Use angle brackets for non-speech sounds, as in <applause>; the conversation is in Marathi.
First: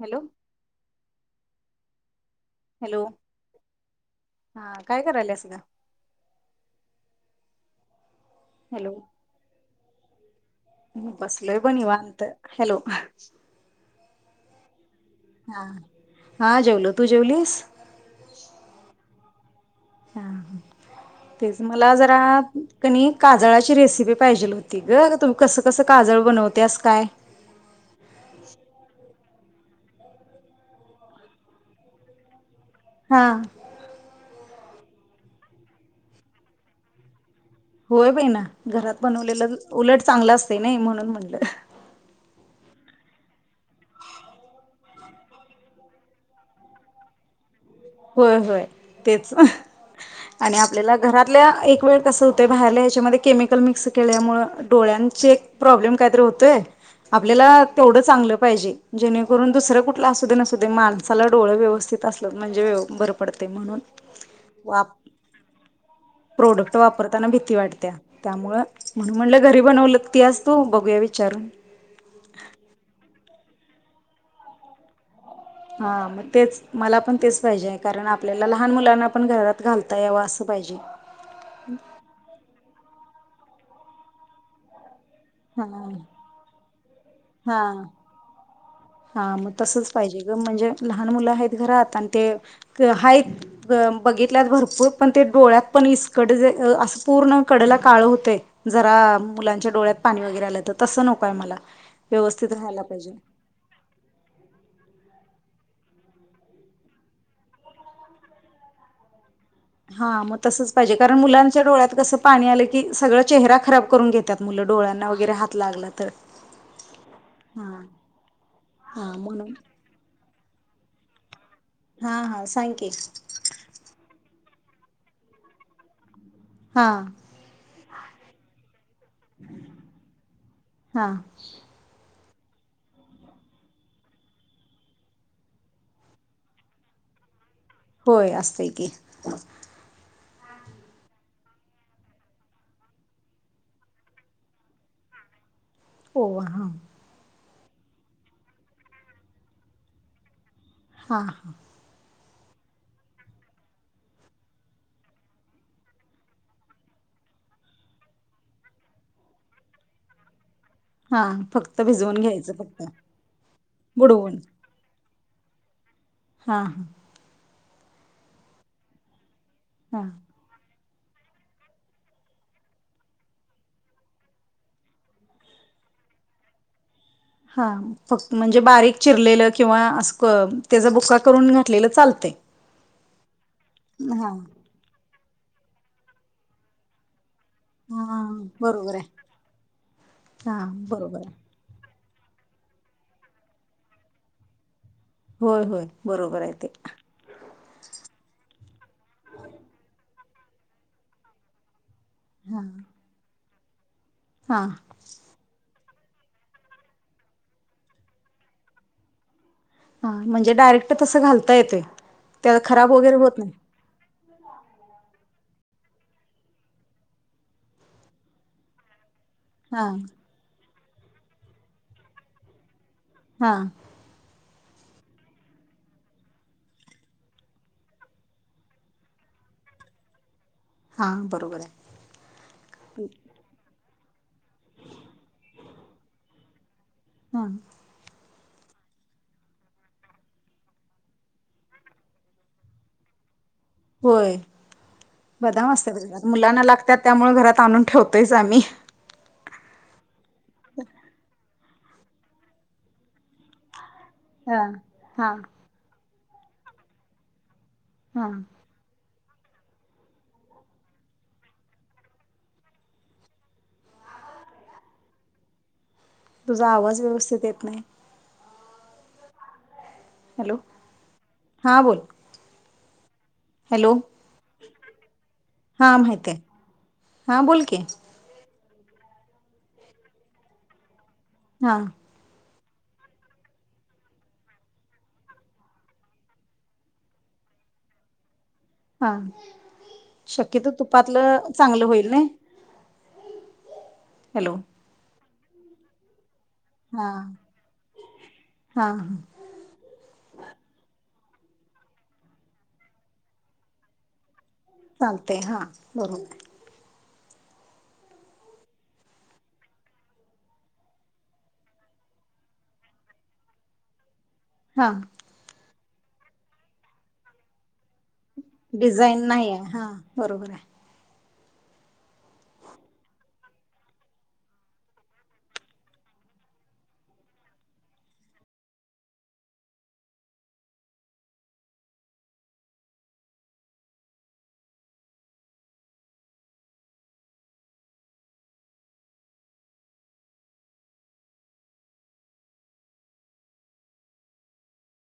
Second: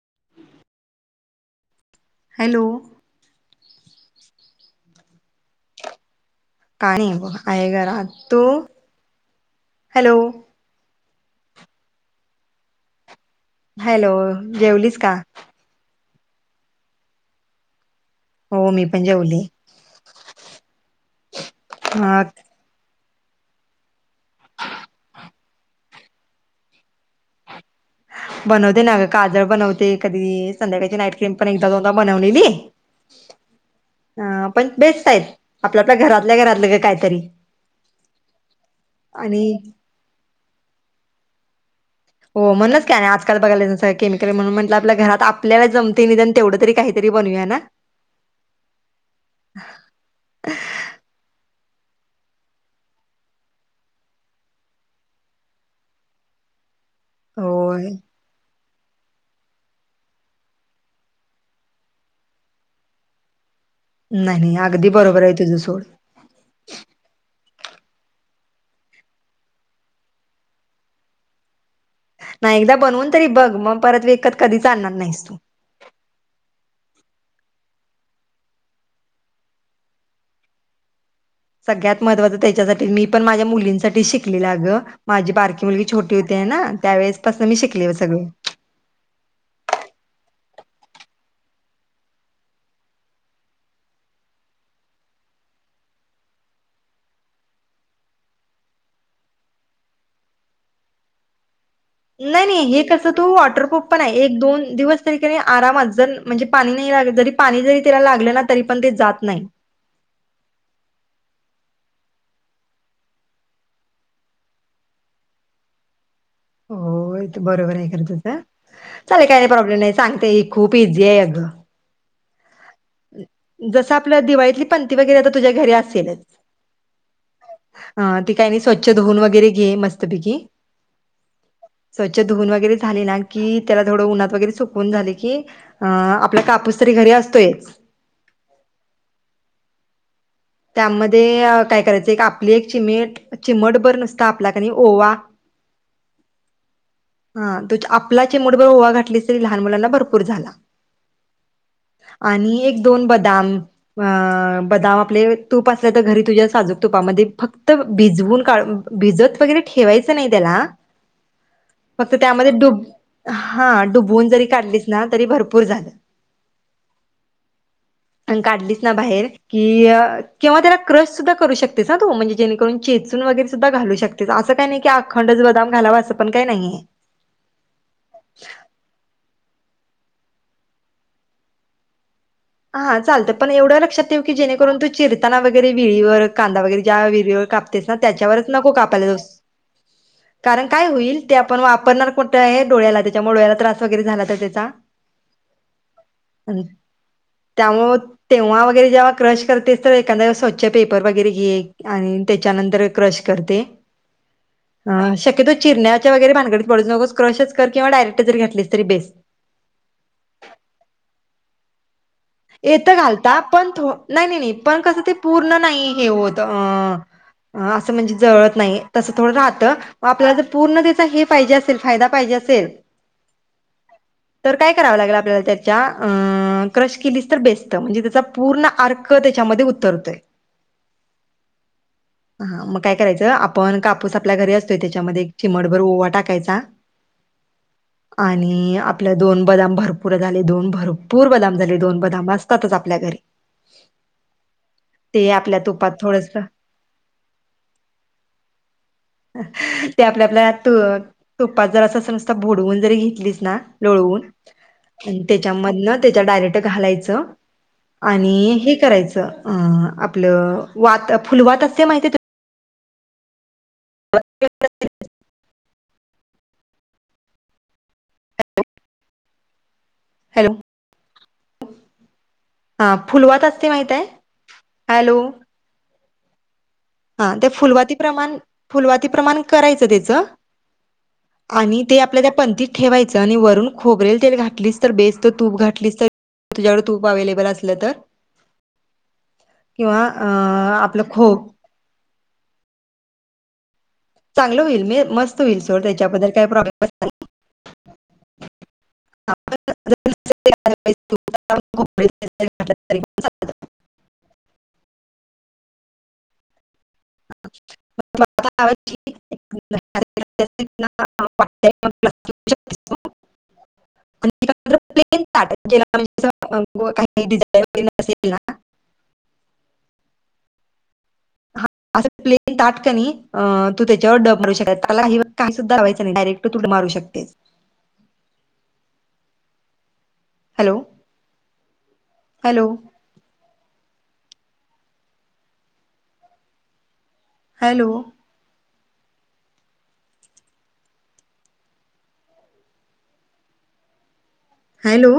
हॅलो. हॅलो. हॅलो,, हा काय करायल्यास गं? काय नाही बग,, हाय घरात, तू? हॅलो. हॅलो. बसलोय बग निवांत,, हॅलो. हॅलो जेवलीस का? हा,, हा जेवलो, तू जेवलीस? हो मी पण जेवले. हा, तेच मला जरा ह क नै काजळाची रेसिपी पाहिजेल हूती गं, तुम्ही कसं कसं काजळ बनवत्यास काय? बनवते ना ग काजळ बनवते कधी,, संध्याकाळची नाईट क्रीम पण एकदा दोनदा बनवलेली. हां. अ पण बेस्ट आहेत,, आपल्या आपल्या घरातल्या घरातलं ग कायतरी. होय बई ना,, घरात बनवलेलं, उलट चांगलं असतय नाही म्हणून म्हटलं. हो, म्हणूनच की आणी आजकाल बघायलां केमिकल, म्हणून म्हटलं आपलं घरात आपल्याला जमतय निदान तेवढं तरी काही तरी बनूया ना. होय होय तेच. आणि आपल्याला घरातल्या एक वेळ कसं होतं बाहेरला याच्यामध्ये केमिकल मिक्स केल्यामुळं डोळ्यांचे प्रॉब्लेम काहीतरी होतोय आपल्याला होय तेवढं चांगलं पाहिजे जेणेकरून दुसरं कुठलं असू दे नसू दे माणसाला डोळ व्यवस्थित असलं म्हणजे व्य बरं पडते म्हणून. नाही-नाही वाप अगदी बरोबर आहे तुझं सोड. प्रोडक्ट वापरताना भीती वाटत्या. त्यामुळं म्हणून म्हटलं घरी बनवल त्यास तू बघूया विचारून. नाही एकदा बनवून तरी बघ मग परत विकत कधीच आणणार नाहीस तू. हा मग तेच मला पण तेच पाहिजे आहे कारण आपल्याला लहान मुलांना पण घरात घालता यावं असं पाहिजे. सगळ्यात महत्त्वाचं त्याच्यासाठी मी पण माझ्या मुलींसाठी शिकलेलं अगं माझी हा बारकी मुलगी छोटी होती आहे ना त्यावेेळेस पासून मी हा शिकले सगळे. हा मग तसच पाहिजे ग म्हणजे लहान मुलं आहेत घरात आणि ते आहेत गम, बघितल्यात भरपूर पण ते डोळ्यात पण इसकड असं पूर्ण कडेला काळ होतंय. जरा मुलांच्या डोळ्यात पाणी वगैरे आलं तर तसं नकोय मला. व्यवस्थित नाही-नाही राहायला हे कसं पाहिजे तू वॉटरप्रूफ पणाय एक-दोन दिवस तरी कणी आरामात जर म्हणजे पाणी नाही लागलं जरी पाणी जरी त्याला लागलं ना तरी पण ते जात नाही. हा मग तसंच पाहिजे कारण मुलांच्या डोळ्यात कसं पाणी आलं की सगळ चेहरा खराब करून घेत्यात. मुलं डोळ्यांना वगैरे हात लागला तर. होय ते बरोबर हा आहे खरं तुझं हा चालेल काही म्हणून प्रॉब्लेम नाही सांगते खूप इझी आहे अगं. हा हा सांग की. जसं आपल्या दिवाळीतली पंती वगैरे आता तुझ्या घरी असेलच. हा. हा ते काही नाही स्वच्छ धुऊून वगैरे घे मस्त पैकी. हा <inaudible> स्वच्छ धुवून वगैरे झाले ना की, त्याला थोडं उन्हात वगैरे सुकवून झाले की अं आपला कापूस तरी घरी असतोयच. होय असतं की. त्यामध्ये काय करायचं एक आपली एक चिमेट चिमटभर नुसतं आपला कणी ओवा. <inaudible> ओवा हा. हा तो आपला चिमूटभर ओवा घातली तरी लहान मुलांना भरपूर झाला. हा हा. आणि एक-दोन बदाम अं बदाम आपले तूप असलं तर घरी तुझ्या साजूक तुपामध्ये फक्त भिजवून काढ, भिजत वगैरे ठेवायचं नाही त्याला. हा फक्त भिजवून त्यामध्ये घ्यायचं डुब फक्त हां डुबवून बुडवून जरी काढलीस ना तरी भरपूर झालं. हा‌ ह‌. <inaudible> आणि काढलीस ना बाहेर कि अ हां किंवा त्याला क्रश सुद्धा करू शकतेस हा तु म्हणजे जेणेकरून चेचून वगैरे सुद्धा घालू शकते असं काय नाही की अखंडच बदाम घालाव असं पण काय नाहीये. हा फक्त म्हणजे बारीक चिरलेलं किंवा असं क तेझ बुक्का करून घातलेलं चालतंय. हा चालतंय पण एवढं लक्षात ठेव हा की जेणे करून तू चिरताना वगैरे विळीवर कांदा वगैरे ज्या विळीवर काप तेच ना हा त्यांच्यावरच नको बरोबर आहे कापायला जाऊस, <inaudible> हा कारण काय बरोबर होईल आहे त्या पण वापरणार कुठय डोळ्याला त्याच्यामुळे डोळ्याला त्रास वगैरे झाला तर त्याचा. होय होय बरोबर आहे ते. त्यामुळ तेव्हा वगैरे जेव्हा क्रश करतेस तर एखाद्या वेळेस स्वच्छ पेपर वगैरे घे आणि त्याच्यानंतर क्रश करते. हां, शक्यतो चिरण्याच्या वगैरे भानगडीत पडूच नकोस क्रशच कर किंवा डयरेक्ट जरी घातलेस तरीे बेस्ट. म्हणजे डायरेक्ट तस घालता येतय. त्या येत खराब वगैरे होत घालता नाही पण थो नाही नाही पण कस ते पूर्ण नाही हे होत अस म्हणजे जळत नाही तस थोड रहात. त हा मग आपल्याला पूर्ण त्याचा हे पाहिजे असेल फायदा पाहिजे असेल. हां, तर काय कराव लागेल आपल्याला त्याच्या क्रश केलीस तर बेस्ट म्हणजे त्याचा पूर्ण आर्क त्याच्यामध्ये उतरतोय. हां बरोबर आहे. हा मग काय करायच आपण कापूस आपल्या घरी असतोय त्याच्यामध्ये एक चिमटभर ओवा टाकायचा. हां आणि आपल्या दोन बदाम भरपूर झाले दोन भरपूर बदाम झाले. दोन बदाम असतातच आपल्या घरी. होय ते आपल्या बदाम तुपात असतात घरात थोडस मुलांना लागतात त्यामुळ घरात आणून ठेवतोयच आम्ही. ते आपल्या आपल्या तू तुपात जरास अस नूसत बूडवून जरी घेतलीच ना लोळवून हा आणि हा त्याच्या मधन त्याच्या डायरेक्ट घालायच. हा आणि हे करायच आपल वात फुलवात असते माहितीये का <unintelligible> तुझा आवाज व्यवस्थित येत नाही. हॅलो हां बोल हां फुलवात असते माहित हॅलो आहे. हा माहितीये. हा ते फुलवाती प्रमाण फुलवाती प्रमाण करायच त्याच हा आणि ते आपल्या त्या पंतीत ठेवायच आणि वरून खोबरेल तेल घातलीस तर बेस्ट तूप घातलीस तर तुझ्याकडे तूप अव्हेलेबल असल तर हा किंवा आपल खोब चांगल होईल नाय हॅलो चांगल होईल मे मस्त होईल सोड त्याच्याबद्दल काय प्रॉब्लेम हां हां अर बाई तूप <unintelligible> चालतय हां वरून <unintelligible> <unintelligible> आणि <unintelligible> हा म्ह <unintelligible> काही काही डिझाईन वगैरे असेल ना डिझाईन नाही हां बरोबर आहे. अस प्लेन ताट कनाय तू त्याच्यावर डबमारू शकते त्याला हे काय सुद्धा लावायच नाही डायरेक्ट <unintelligible> मारू शकते. Hello, hello hello hello